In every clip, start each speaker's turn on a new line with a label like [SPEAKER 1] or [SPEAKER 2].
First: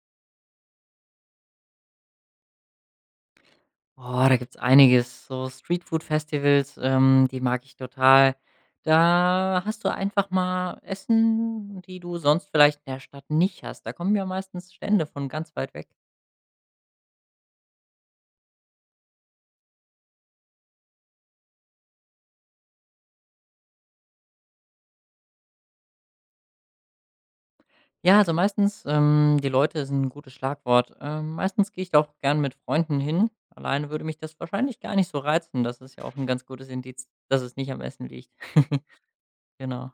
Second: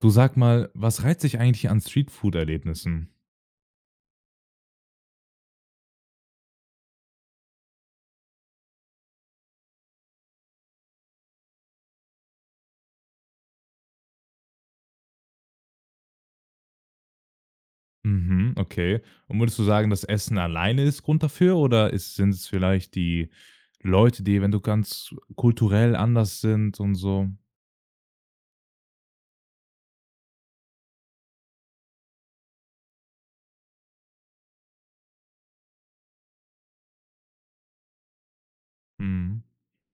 [SPEAKER 1] Du sag mal, was reizt dich eigentlich an Streetfood-Erlebnissen?
[SPEAKER 2] Oh, da gibt's einiges. So Streetfood-Festivals, die mag ich total. Da hast du einfach mal Essen, die du sonst vielleicht in der Stadt nicht hast. Da kommen ja meistens Stände von ganz weit weg.
[SPEAKER 1] Mhm, okay. Und würdest du sagen, dass Essen alleine ist Grund dafür oder ist sind es vielleicht die Leute, die eventuell ganz kulturell anders sind und so?
[SPEAKER 2] Ja, also meistens, die Leute sind ein gutes Schlagwort. Meistens gehe ich da auch gern mit Freunden hin. Alleine würde mich das wahrscheinlich gar nicht so reizen. Das ist ja auch ein ganz gutes Indiz, dass es nicht am Essen liegt.
[SPEAKER 1] Mhm.
[SPEAKER 2] Genau.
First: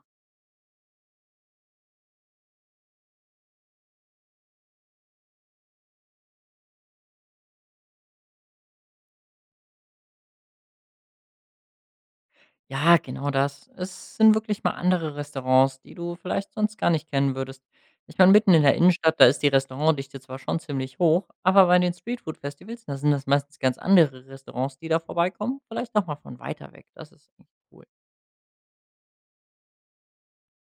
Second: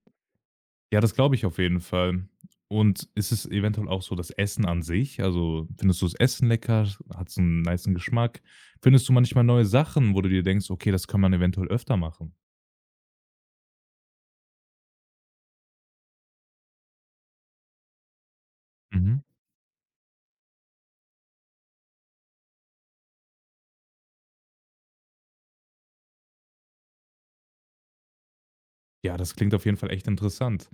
[SPEAKER 1] Ja, das glaube ich auf jeden Fall. Und ist es eventuell auch so das Essen an sich? Also, findest du das Essen lecker? Hat's einen nicen Geschmack? Findest du manchmal neue Sachen, wo du dir denkst: „Okay, das kann man eventuell öfter machen?“
[SPEAKER 2] Ja, genau das. Es sind wirklich mal andere Restaurants, die du vielleicht sonst gar nicht kennen würdest. Ich meine, mitten in der
[SPEAKER 1] Mhm.
[SPEAKER 2] Innenstadt, da ist die Restaurantdichte zwar schon ziemlich hoch, aber bei den Streetfood-Festivals, da sind das meistens ganz andere Restaurants, die da vorbeikommen. Vielleicht auch mal von weiter weg. Das ist echt cool.
[SPEAKER 1] Ja, das klingt auf jeden Fall echt interessant.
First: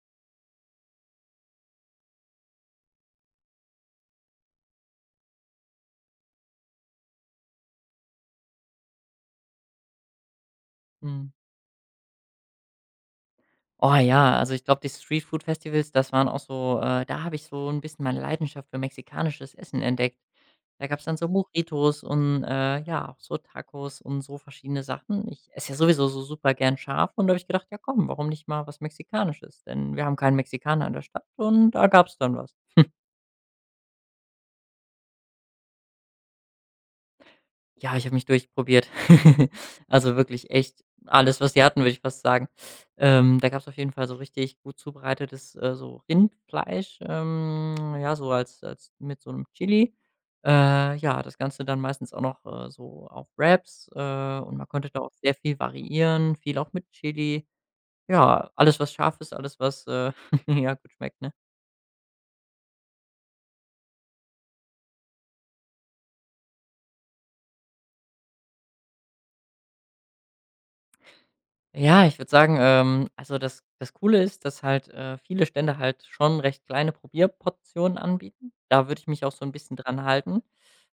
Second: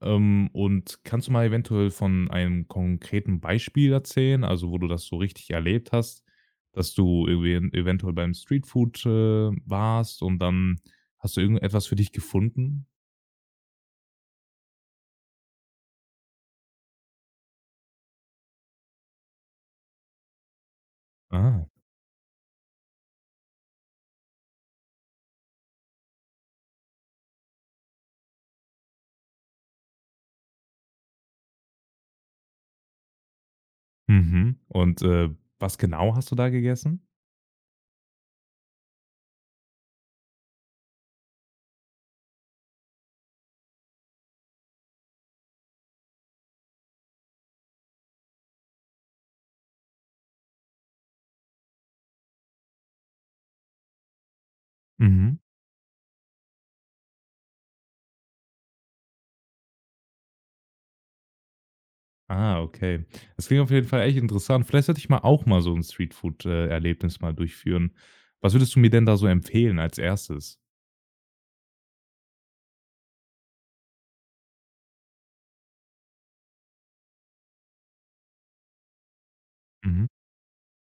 [SPEAKER 1] Und kannst du mal eventuell von einem konkreten Beispiel erzählen, also wo du das so richtig erlebt hast, dass du irgendwie eventuell beim Streetfood, warst und dann
[SPEAKER 2] Mhm.
[SPEAKER 1] hast du irgendetwas für dich gefunden?
[SPEAKER 2] Oh ja, also ich glaube, die Streetfood-Festivals, das waren auch so da habe ich so ein bisschen meine Leidenschaft für mexikanisches Essen entdeckt. Da gab es dann so
[SPEAKER 1] Ah,
[SPEAKER 2] Burritos und, ja, auch so Tacos und so verschiedene Sachen. Ich esse ja sowieso so super gern scharf und da habe ich gedacht: „Ja komm, warum nicht mal was Mexikanisches?“ Denn wir haben keinen Mexikaner in der Stadt und da gab es dann was.
[SPEAKER 1] mhm. Und, was genau hast du da gegessen?
[SPEAKER 2] Ja, ich habe mich durchprobiert. Also, wirklich echt alles, was sie hatten, würde ich fast sagen. Da gab es auf jeden Fall so richtig gut zubereitetes, so Rindfleisch, ja, so als mit so einem Chili. Ja, das Ganze dann meistens auch noch, so auf Wraps, und man konnte da auch sehr
[SPEAKER 1] Mhm.
[SPEAKER 2] viel variieren, viel auch mit Chili. Ja, alles, was scharf ist, alles, was, ja, gut schmeckt, ne?
[SPEAKER 1] Ah, okay. Das klingt auf jeden Fall echt interessant. Vielleicht sollte ich mal auch mal so ein Streetfood, Erlebnis mal durchführen. Was würdest du mir denn da so empfehlen als erstes?
[SPEAKER 2] Ja, ich würde sagen, also das Coole ist, dass halt, viele Stände halt schon recht kleine Probierportionen anbieten. Da würde ich mich auch so ein bisschen dran
[SPEAKER 1] Mhm.
[SPEAKER 2] halten,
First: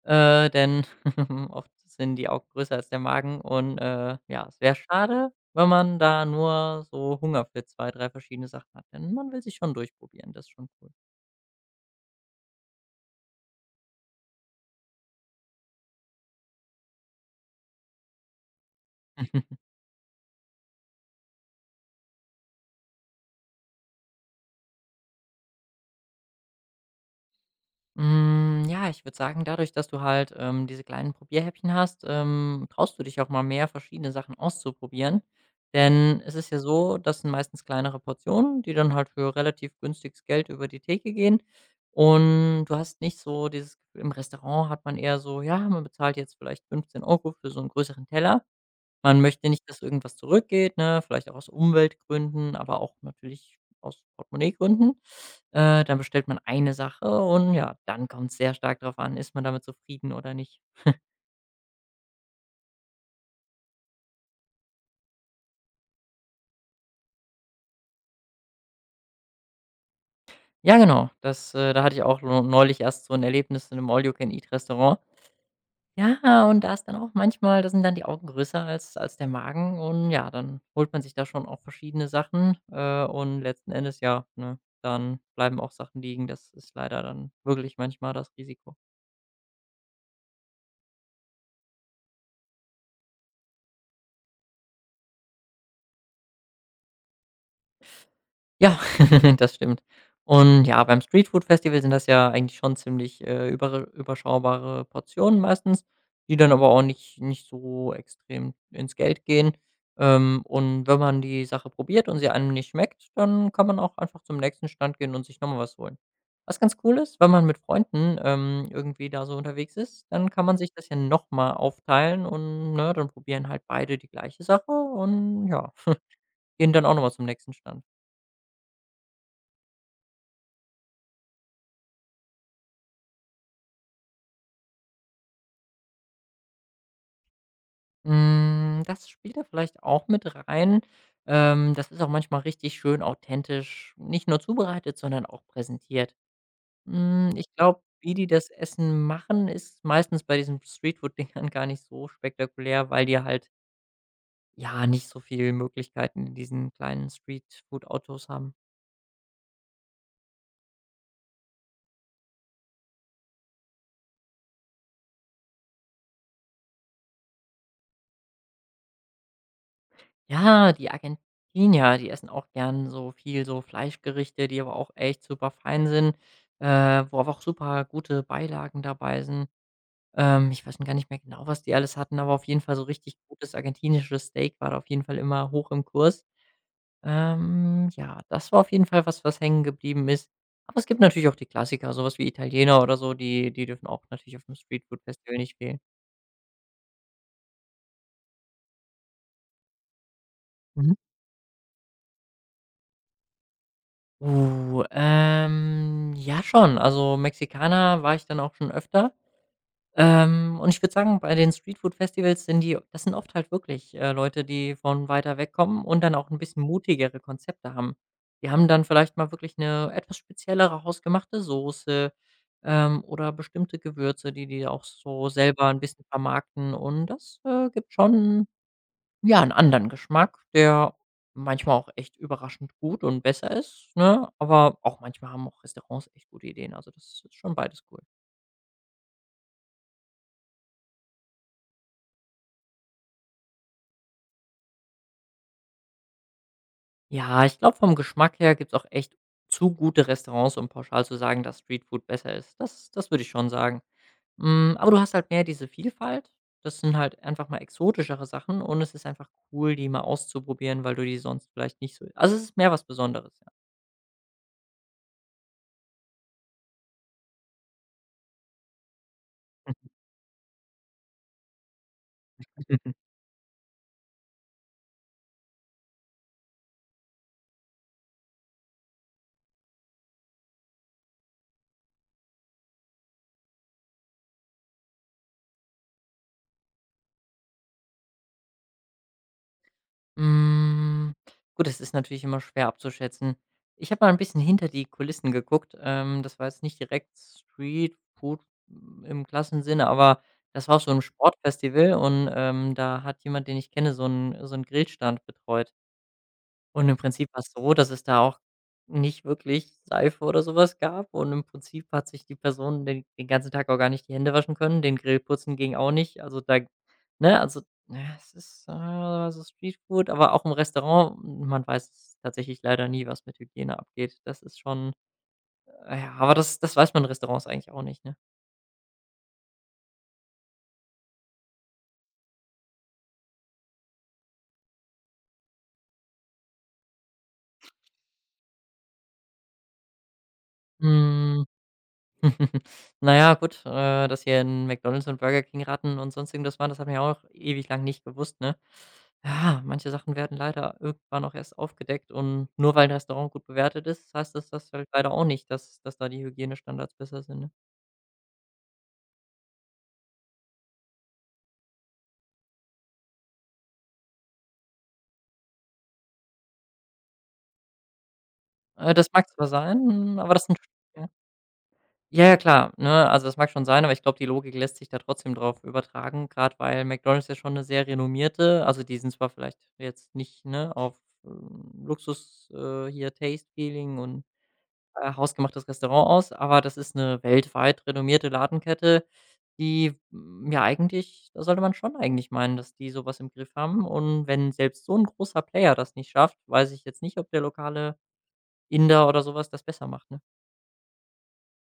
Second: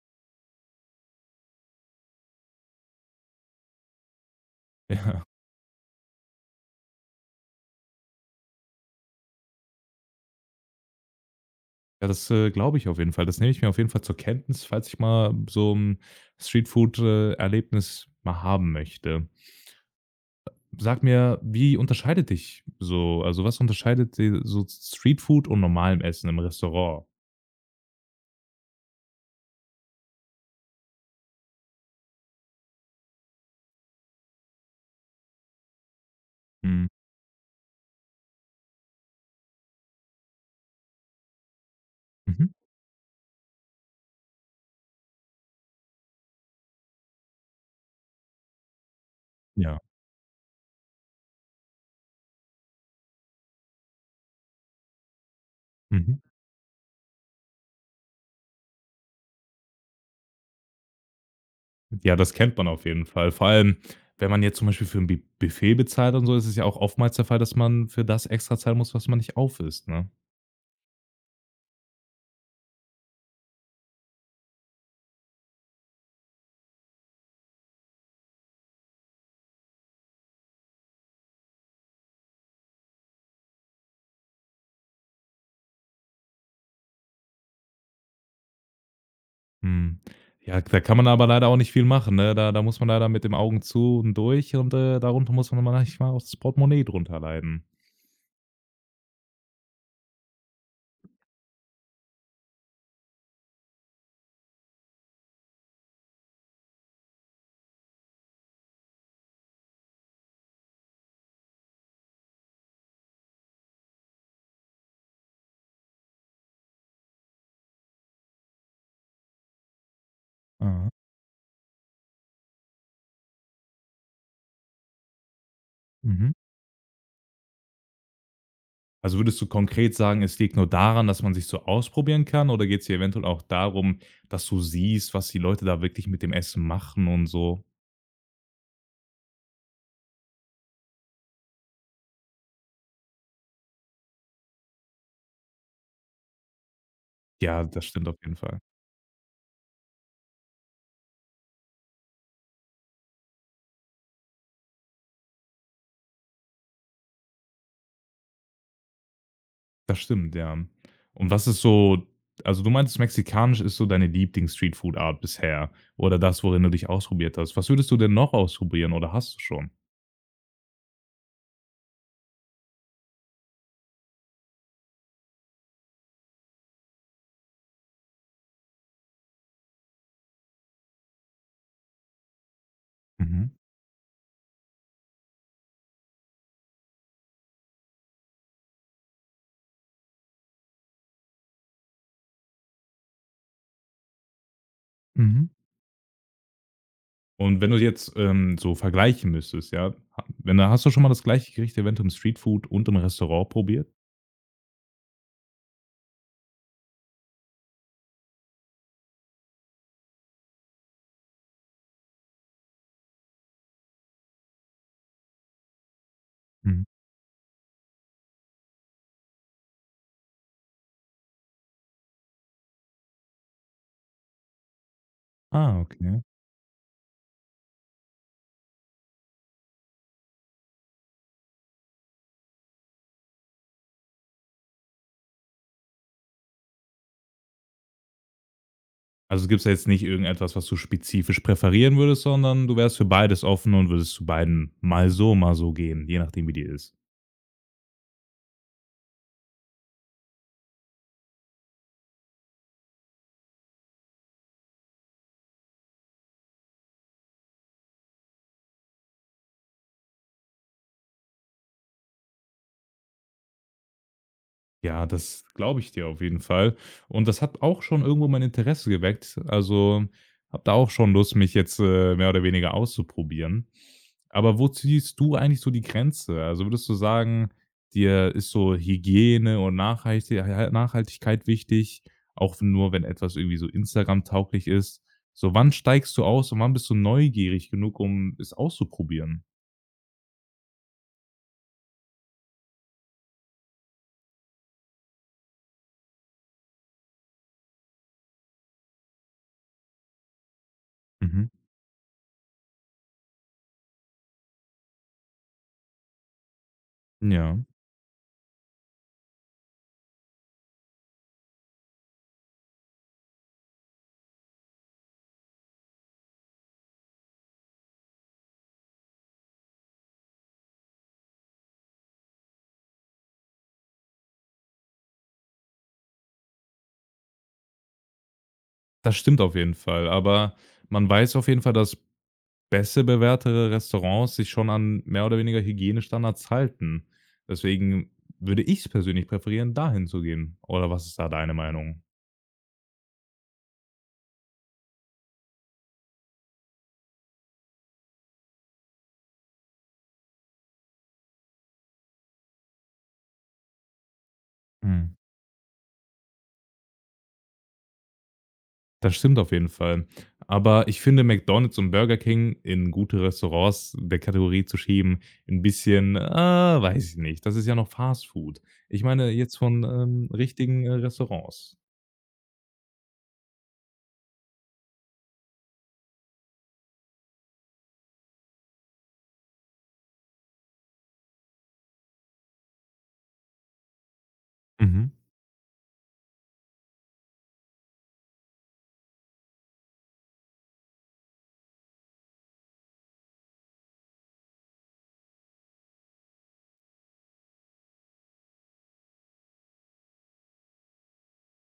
[SPEAKER 2] denn oft sind die Augen größer als der Magen und, ja, es wäre
[SPEAKER 1] Ja.
[SPEAKER 2] schade, wenn man da nur so Hunger für 2, 3 verschiedene Sachen hat, denn man will sich schon durchprobieren, das ist schon cool.
[SPEAKER 1] Ja, das, glaube ich auf jeden Fall. Das nehme ich mir auf jeden Fall zur Kenntnis, falls ich mal so ein Streetfood, Erlebnis mal haben möchte. Sag mir, wie unterscheidet dich so also, was unterscheidet de so Streetfood und normalem Essen im Restaurant?
[SPEAKER 2] Hm, ja, ich würde sagen, dadurch, dass du halt, diese kleinen Probierhäppchen hast, traust du dich auch mal mehr, verschiedene Sachen auszuprobieren. Denn es ist ja
[SPEAKER 1] Mhm.
[SPEAKER 2] so, das sind meistens kleinere Portionen, die dann halt für relativ günstiges Geld über die Theke gehen.
[SPEAKER 1] Mhm.
[SPEAKER 2] Und du hast nicht so dieses Gefühl, im Restaurant hat man eher so, ja, man bezahlt jetzt vielleicht 15 Euro für so einen größeren Teller. Man möchte nicht,
[SPEAKER 1] Ja.
[SPEAKER 2] dass irgendwas zurückgeht, ne, vielleicht auch aus Umweltgründen, aber auch natürlich aus Portemonnaiegründen. Dann
[SPEAKER 1] Mhm.
[SPEAKER 2] bestellt man eine Sache und ja, dann kommt's sehr stark darauf an, ist man damit zufrieden oder nicht.
[SPEAKER 1] Ja, das kennt man auf jeden Fall. Vor allem, wenn man jetzt zum Beispiel für ein Bu Buffet bezahlt und so, ist es ja auch oftmals der Fall, dass man für das extra zahlen muss, was man nicht aufisst, ne?
[SPEAKER 2] Ja, genau, das da hatte ich auch neulich erst so ein Erlebnis in einem All-You-Can-Eat-Restaurant. Ja, und da ist dann auch manchmal, da sind dann die Augen größer als der Magen und ja, dann holt man sich da schon auch verschiedene Sachen, und letzten Endes, ja, ne, dann bleiben auch Sachen liegen. Das ist leider dann wirklich manchmal das Risiko.
[SPEAKER 1] Mhm. Ja, da kann man aber leider auch nicht viel machen, ne? Da muss man leider mit dem Augen zu und durch und, darunter muss man manchmal auch das Portemonnaie drunter leiden.
[SPEAKER 2] Ja, das stimmt. Und ja, beim Streetfood-Festival sind das ja eigentlich schon ziemlich, überre überschaubare Portionen meistens, die dann aber auch nicht so extrem ins Geld gehen. Und wenn man die Sache probiert und sie einem nicht schmeckt, dann kann man auch einfach zum nächsten Stand gehen und sich nochmal was holen. Was ganz cool ist, wenn man mit Freunden, irgendwie da so unterwegs ist, dann kann man sich
[SPEAKER 1] Ah,
[SPEAKER 2] das ja nochmal aufteilen und, ne, dann probieren halt beide die gleiche Sache und ja,
[SPEAKER 1] mhm.
[SPEAKER 2] gehen dann auch nochmal zum nächsten Stand.
[SPEAKER 1] Also, würdest du konkret sagen, es liegt nur daran, dass man sich so ausprobieren kann oder geht es hier eventuell auch darum, dass du siehst, was die Leute da wirklich mit dem Essen machen und so?
[SPEAKER 2] Hm, das spielt da vielleicht auch mit rein. Das ist auch manchmal richtig schön authentisch, nicht nur zubereitet, sondern auch präsentiert. Hm, ich
[SPEAKER 1] Ja,
[SPEAKER 2] glaube,
[SPEAKER 1] das stimmt
[SPEAKER 2] wie
[SPEAKER 1] auf
[SPEAKER 2] die
[SPEAKER 1] jeden
[SPEAKER 2] das
[SPEAKER 1] Fall.
[SPEAKER 2] Essen machen, ist meistens bei diesen Streetfood-Dingern gar nicht so spektakulär, weil die halt, ja, nicht so viele Möglichkeiten in diesen kleinen Streetfood-Autos haben.
[SPEAKER 1] Das stimmt, ja. Und was ist so also, du meintest, mexikanisch ist so deine Lieblings-Streetfood-Art bisher oder das, worin du dich ausprobiert hast. Was würdest du denn noch ausprobieren oder hast du schon?
[SPEAKER 2] Ja, die Argentinier, die essen auch gern so viel so Fleischgerichte, die aber auch echt super fein sind, wo aber auch super gute Beilagen dabei sind. Ich weiß schon gar nicht mehr genau, was die alles hatten, aber auf jeden Fall so richtig gutes
[SPEAKER 1] Mhm.
[SPEAKER 2] argentinisches Steak war da auf jeden Fall immer hoch im Kurs. Ja, das war auf jeden Fall was, was hängen geblieben ist. Aber es gibt natürlich auch die Klassiker, sowas wie Italiener oder so, die dürfen auch natürlich auf dem Streetfood-Festival
[SPEAKER 1] Mhm.
[SPEAKER 2] nicht fehlen.
[SPEAKER 1] Und wenn du jetzt, so vergleichen müsstest, ja, ha wenn da hast du
[SPEAKER 2] Mhm.
[SPEAKER 1] schon mal das gleiche Gericht eventuell im Streetfood und im Restaurant probiert?
[SPEAKER 2] Ja schon. Also, Mexikaner war ich dann auch schon öfter. Und ich würde sagen, bei den Streetfood-Festivals sind die das sind oft halt wirklich, Leute, die von weiter weg kommen und dann auch ein bisschen
[SPEAKER 1] Mhm.
[SPEAKER 2] mutigere Konzepte haben. Die haben dann vielleicht mal wirklich eine etwas speziellere hausgemachte Soße, oder bestimmte Gewürze, die die auch so selber ein
[SPEAKER 1] Ah,
[SPEAKER 2] bisschen
[SPEAKER 1] okay.
[SPEAKER 2] vermarkten und das, gibt schon, ja, einen anderen Geschmack, der manchmal auch echt überraschend gut und besser ist, ne? Aber auch manchmal haben auch Restaurants echt gute Ideen. Also, das ist schon beides cool.
[SPEAKER 1] Also, gibt's da jetzt nicht irgendetwas, was du spezifisch präferieren würdest, sondern du wärst für beides offen und würdest zu beiden mal so gehen, je nachdem, wie die ist?
[SPEAKER 2] Ja, ich glaube, vom Geschmack her gibt's auch echt zu gute Restaurants, um pauschal zu sagen, dass Streetfood besser ist. Das würde ich schon sagen. Hm, aber du hast halt mehr diese Vielfalt. Das sind halt einfach mal exotischere Sachen und es ist einfach cool, die mal auszuprobieren, weil du die sonst vielleicht nicht so, also, es ist mehr was Besonderes, ja.
[SPEAKER 1] Ja, das glaube ich dir auf jeden Fall. Und das hat auch schon irgendwo mein Interesse geweckt. Also, habe da auch schon Lust, mich jetzt, mehr oder weniger auszuprobieren. Aber wo ziehst du eigentlich so die Grenze? Also, würdest du sagen, dir ist so Hygiene und Nachhaltigkeit wichtig, auch nur wenn etwas irgendwie so Instagram-tauglich ist? So, wann steigst du aus und wann bist du neugierig genug, um es auszuprobieren?
[SPEAKER 2] Hm, gut, es ist natürlich immer schwer abzuschätzen. Ich habe mal ein bisschen hinter die Kulissen geguckt. Das war jetzt nicht direkt Streetfood im klassischen Sinne, aber das war auf so 'nem
[SPEAKER 1] Mhm.
[SPEAKER 2] Sportfestival und, da hat jemand, den ich kenne, so einen so 'n Grillstand betreut. Und im Prinzip war es
[SPEAKER 1] Ja,
[SPEAKER 2] so, dass es da auch nicht wirklich Seife oder sowas gab und im Prinzip hat sich die Person den ganzen Tag auch gar nicht die Hände waschen können, den Grill putzen ging auch nicht. Also, da, ne, also, ja, es ist, so Streetfood, aber auch im Restaurant, hm, man weiß tatsächlich leider nie, was mit Hygiene abgeht. Das ist schon, ja, aber das weiß man in Restaurants eigentlich auch nicht, ne?
[SPEAKER 1] das stimmt auf jeden Fall, aber man weiß auf jeden Fall, dass besser bewährtere Restaurants sich schon an mehr oder weniger Hygienestandards halten. Deswegen würde ich es persönlich präferieren, dahin zu gehen. Oder was ist da
[SPEAKER 2] Mhm.
[SPEAKER 1] deine Meinung?
[SPEAKER 2] Na ja, gut, dass hier in McDonald's und Burger King Ratten und sonstigem das waren, das hat man ja auch ewig lang nicht gewusst, ne? Ja, manche Sachen werden leider irgendwann auch erst aufgedeckt und nur weil ein Restaurant gut bewertet ist, heißt das halt leider
[SPEAKER 1] Mhm.
[SPEAKER 2] auch nicht, dass da die Hygienestandards besser sind, ne?
[SPEAKER 1] Das stimmt auf jeden Fall. Aber ich finde, McDonald's und Burger King in gute Restaurants der Kategorie zu schieben, ein bisschen, weiß ich nicht. Das ist ja noch Fast Food. Ich
[SPEAKER 2] Das mag
[SPEAKER 1] meine
[SPEAKER 2] zwar
[SPEAKER 1] jetzt von,
[SPEAKER 2] sein, aber das sind
[SPEAKER 1] richtigen,
[SPEAKER 2] ja.
[SPEAKER 1] Restaurants.
[SPEAKER 2] Ja, ja, klar, ne? Also, das mag schon sein, aber ich glaube, die Logik lässt sich da trotzdem drauf übertragen, gerade weil McDonald's ja schon eine sehr renommierte, also, die sind zwar vielleicht jetzt nicht, ne, auf, Luxus, hier Taste Feeling und,
[SPEAKER 1] Mhm.
[SPEAKER 2] hausgemachtes Restaurant aus, aber das ist eine weltweit renommierte Ladenkette, die, hm, ja eigentlich, da sollte man schon eigentlich meinen, dass die sowas im Griff haben und wenn selbst so ein großer Player das nicht schafft, weiß ich jetzt nicht, ob der lokale Inder oder sowas das besser macht, ne?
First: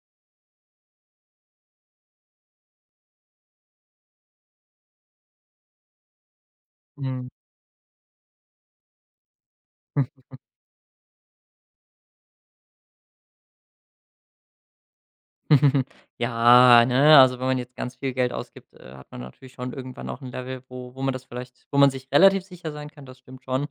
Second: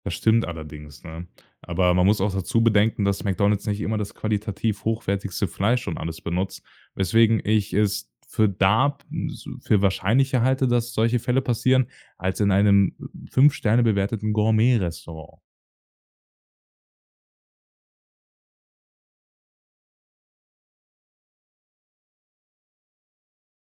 [SPEAKER 1] Das stimmt allerdings, ne? Aber man muss auch dazu bedenken, dass McDonald's nicht immer das qualitativ hochwertigste Fleisch und alles benutzt,
[SPEAKER 2] Mhm.
[SPEAKER 1] weswegen ich es für da so, für wahrscheinlicher halte, dass solche Fälle passieren, als in einem 5 Sterne bewerteten Gourmet-Restaurant.
[SPEAKER 2] Ja, ne, also wenn man jetzt ganz viel Geld ausgibt, hat man natürlich schon irgendwann auch ein Level, wo man das vielleicht, wo man sich relativ sicher sein kann, das stimmt schon.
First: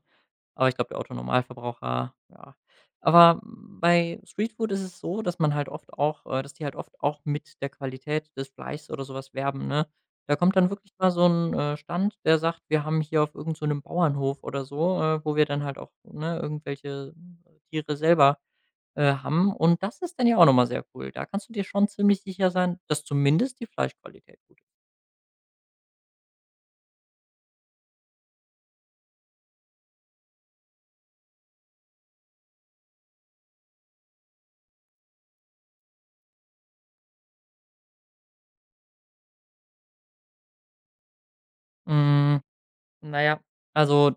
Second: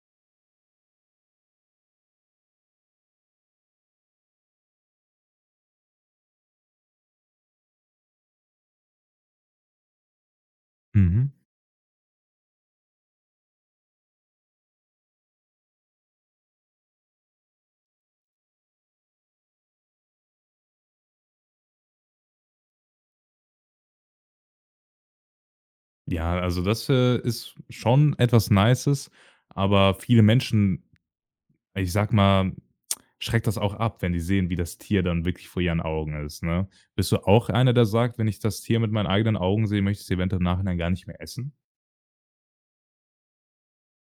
[SPEAKER 2] Aber ich glaube, der Otto-Normalverbraucher, ja. Aber bei Streetfood ist es so, dass man halt oft auch, dass die halt oft auch mit der Qualität des Fleischs oder sowas werben, ne? Da kommt dann wirklich mal so
[SPEAKER 1] Mhm.
[SPEAKER 2] ein Stand, der sagt: „Wir haben hier auf irgend so einem Bauernhof oder so, wo wir dann halt auch, ne, irgendwelche Tiere selber haben.“ Und das ist dann ja auch noch mal sehr cool. Da kannst du dir schon ziemlich sicher sein, dass zumindest die Fleischqualität gut ist.
[SPEAKER 1] Ja, also das, ist schon etwas Nices, aber viele Menschen Ich sag mal, schreckt das auch ab, wenn die sehen, wie das Tier dann wirklich vor ihren Augen ist, ne? Bist du auch einer, der sagt: „Wenn ich das Tier mit meinen eigenen Augen sehe, möchte ich's eventuell im Nachhinein gar nicht mehr essen?“
[SPEAKER 2] Hm, na ja, also,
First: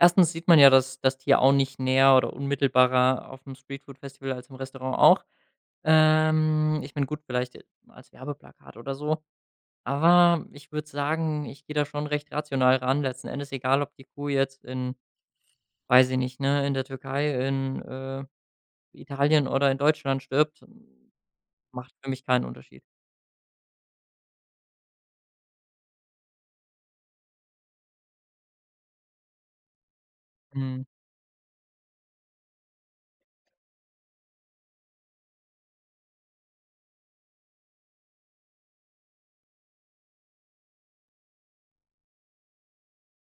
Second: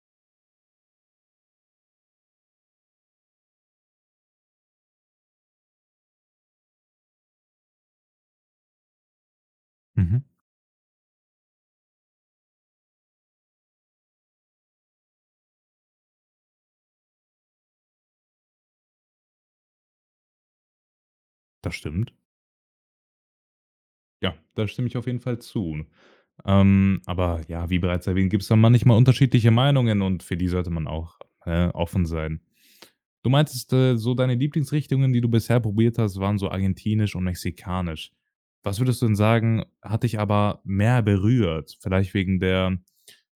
[SPEAKER 2] erstens sieht man ja das Tier auch nicht näher oder unmittelbarer auf dem Streetfood-Festival als im Restaurant auch. Ich bin gut, vielleicht als Werbeplakat oder so,
[SPEAKER 1] Mhm,
[SPEAKER 2] aber ich würde sagen, ich gehe da schon recht rational ran. Letzten Endes egal, ob die Kuh jetzt in, weiß ich nicht, ne, in der Türkei, in, Italien oder in Deutschland stirbt,
[SPEAKER 1] das
[SPEAKER 2] macht für
[SPEAKER 1] stimmt.
[SPEAKER 2] mich keinen Unterschied.
[SPEAKER 1] Ja, da stimme ich auf jeden Fall zu. Aber ja, wie bereits erwähnt, gibt es da manchmal unterschiedliche Meinungen und für die sollte
[SPEAKER 2] Mhm.
[SPEAKER 1] man auch, offen sein. Du meintest, so deine Lieblingsrichtungen, die du bisher probiert hast, waren so argentinisch und mexikanisch. Was würdest du denn sagen, hat dich aber mehr berührt? Vielleicht wegen der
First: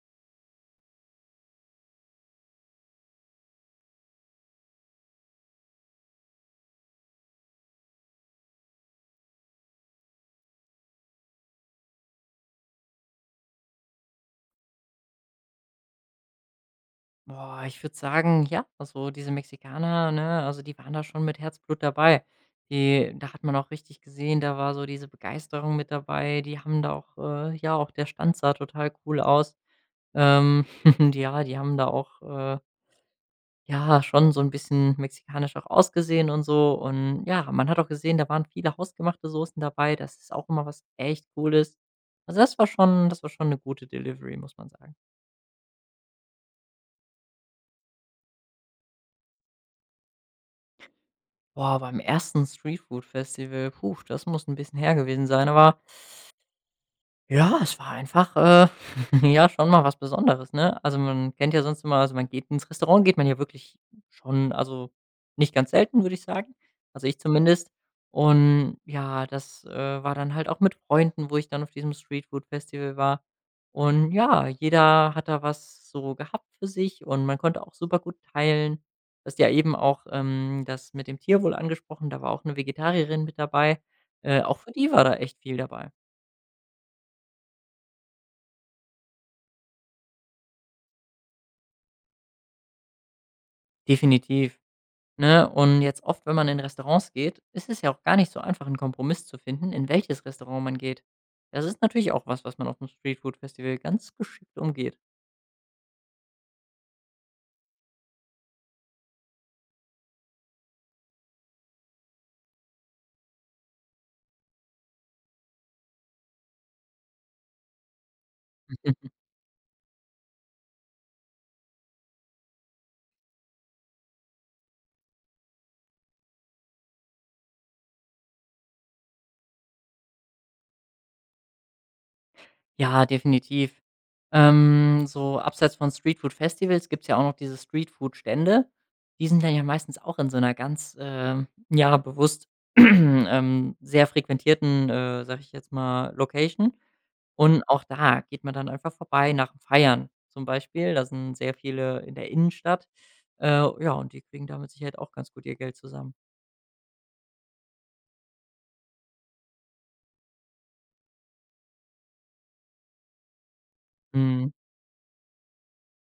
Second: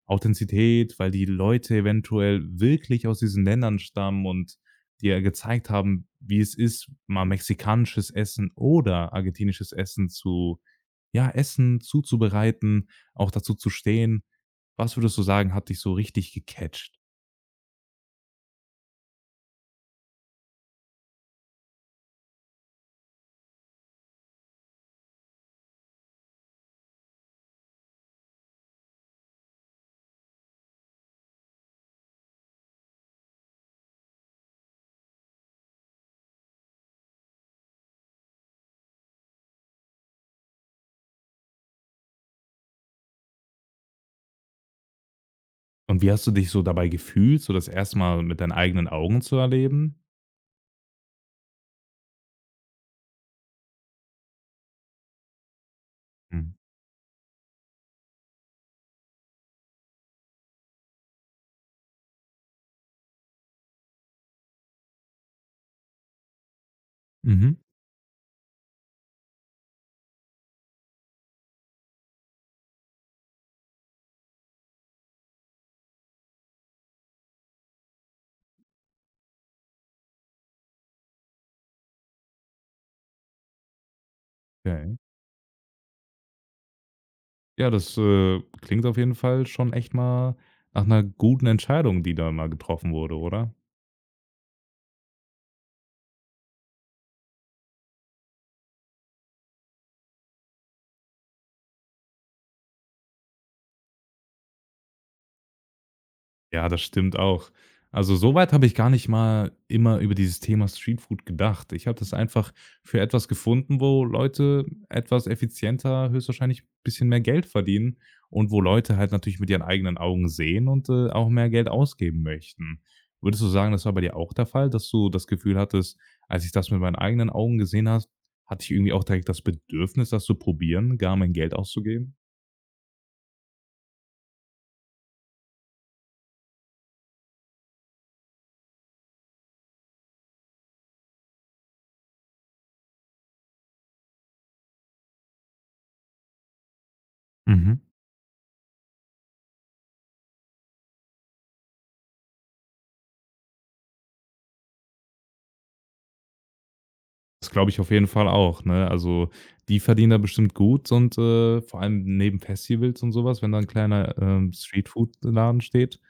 [SPEAKER 1] Authentizität, weil die Leute eventuell wirklich aus diesen Ländern stammen und dir gezeigt haben, wie es ist, mal mexikanisches Essen oder argentinisches Essen zu ja, essen, zuzubereiten, auch dazu zu stehen. Was würdest du sagen, hat dich so richtig gecatcht?
[SPEAKER 2] Boah, ich würde sagen, ja, also diese Mexikaner, ne, also die waren da schon mit Herzblut dabei. Die, da hat man auch richtig gesehen, da war so diese Begeisterung mit dabei. Die haben da auch ja, auch der Stand sah total cool aus. Ähm, Die, ja, die haben da auch, ja, schon so ein bisschen mexikanisch auch ausgesehen und so. Und ja, man hat auch gesehen, da waren viele hausgemachte Soßen dabei. Das ist auch immer was echt Cooles. Also, das war schon eine gute Delivery, muss man sagen.
[SPEAKER 1] Und wie hast du dich so dabei gefühlt, so das erstmal mit deinen eigenen Augen zu erleben?
[SPEAKER 2] Boah, beim ersten Streetfood-Festival, puh, das muss ein bisschen her gewesen sein, aber
[SPEAKER 1] Mhm.
[SPEAKER 2] ja, es war einfach, ja, schon mal was Besonderes, ne? Also, man kennt ja sonst immer, also, man geht ins Restaurant, geht man ja wirklich schon, also, nicht ganz selten, würde ich sagen. Also, ich
[SPEAKER 1] Mhm.
[SPEAKER 2] zumindest. Und ja, das, war dann halt auch mit Freunden, wo ich dann auf diesem Streetfood-Festival war. Und ja, jeder hat da was so gehabt für sich und man konnte auch super gut teilen. Du hast ja eben auch, das mit dem Tierwohl angesprochen, da war auch eine Vegetarierin mit dabei. Auch für die
[SPEAKER 1] Okay.
[SPEAKER 2] war da echt viel dabei.
[SPEAKER 1] Ja, das, klingt auf jeden Fall schon echt mal nach einer guten Entscheidung, die da mal getroffen wurde, oder?
[SPEAKER 2] Definitiv. Ne? Und jetzt oft, wenn man in Restaurants geht, ist es ja auch gar nicht so einfach, einen Kompromiss zu finden, in welches Restaurant man geht. Das ist natürlich auch was, was man aufm Streetfood-Festival ganz geschickt umgeht.
[SPEAKER 1] Ja, das stimmt auch. Also, soweit habe ich gar nicht mal immer über dieses Thema Streetfood gedacht. Ich habe das einfach für etwas gefunden, wo Leute etwas effizienter, höchstwahrscheinlich ein bisschen mehr Geld verdienen und wo Leute halt natürlich mit ihren eigenen Augen sehen und, auch mehr Geld ausgeben möchten. Würdest du sagen, das war bei dir auch der Fall, dass du das Gefühl hattest, als ich das mit meinen eigenen Augen gesehen hast, hatte ich irgendwie auch direkt das Bedürfnis, das zu probieren, gar mein Geld auszugeben?
[SPEAKER 2] Ja, definitiv. So abseits von Streetfood-Festivals gibt's ja auch noch diese Streetfood-Stände. Die sind dann ja meistens auch in so einer ganz, ja, bewusst, sehr frequentierten, sage ich jetzt mal, Location. Und
[SPEAKER 1] Mhm.
[SPEAKER 2] auch da geht man dann einfach vorbei nach'm Feiern zum Beispiel. Da sind sehr viele in der Innenstadt. Äh, ja, und die kriegen da mit Sicherheit auch ganz gut ihr Geld zusammen.
[SPEAKER 1] Das glaube ich auf jeden Fall auch, ne? Also, die verdienen da bestimmt gut und, vor allem neben Festivals und so was, wenn da 'n kleiner,
[SPEAKER 2] Mhm.
[SPEAKER 1] Streetfood-Laden steht,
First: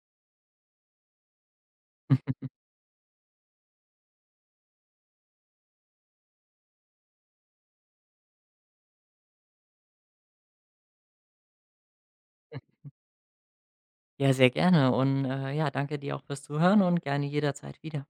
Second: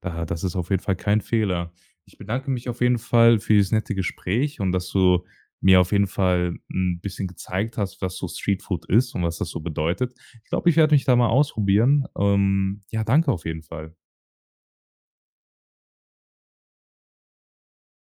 [SPEAKER 1] da das ist auf jeden Fall kein Fehler. Ich bedanke mich auf jeden Fall für dieses nette Gespräch und dass du mir auf jeden Fall 'n bisschen gezeigt hast, was so Streetfood ist und was das so bedeutet. Ich glaube, ich werde mich da mal ausprobieren. Ja, danke auf jeden Fall.
[SPEAKER 2] Ja, sehr gerne und, ja, danke dir auch fürs Zuhören und gerne jederzeit wieder.